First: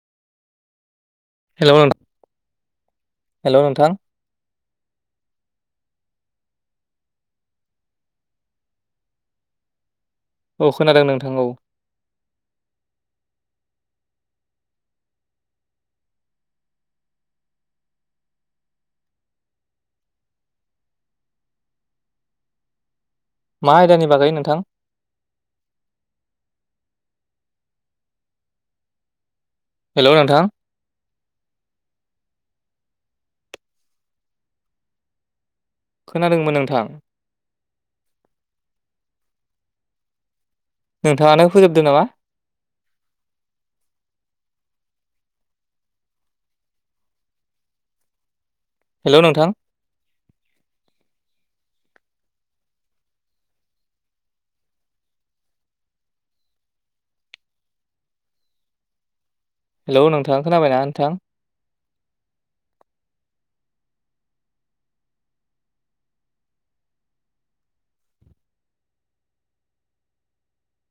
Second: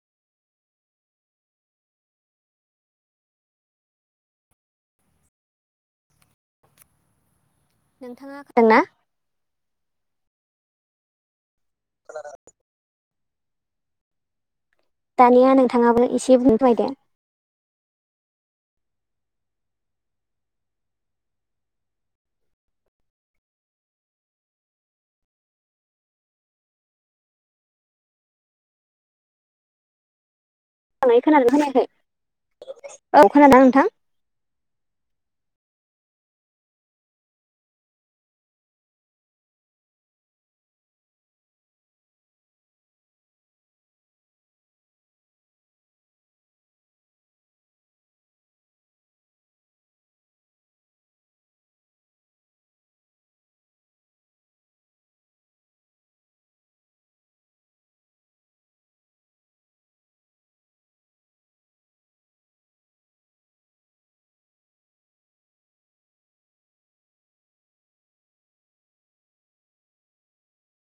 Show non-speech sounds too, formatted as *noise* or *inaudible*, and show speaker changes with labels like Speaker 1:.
Speaker 1: हेल' नोंथां हेल' नोंथां।
Speaker 2: नोंथाङा खोनादोंना?
Speaker 1: औ खोनादों नोंथां औ।
Speaker 2: *inaudible* दानिया नोंथाङाबो एसे बुं फोरमायदे।
Speaker 1: मा आयदानि बागै नोंथां। हेल' नोंथां।
Speaker 2: मोजाङै खोनादोंना खोनायाखै औ खोनादों खोनादोंना नोंथां?
Speaker 1: खोनादोंमोन नोंथां नोंथाङानो फोजोबदो नामा हेल' नोंथां हेलौ नोंथां खोनाबायना नोंथां?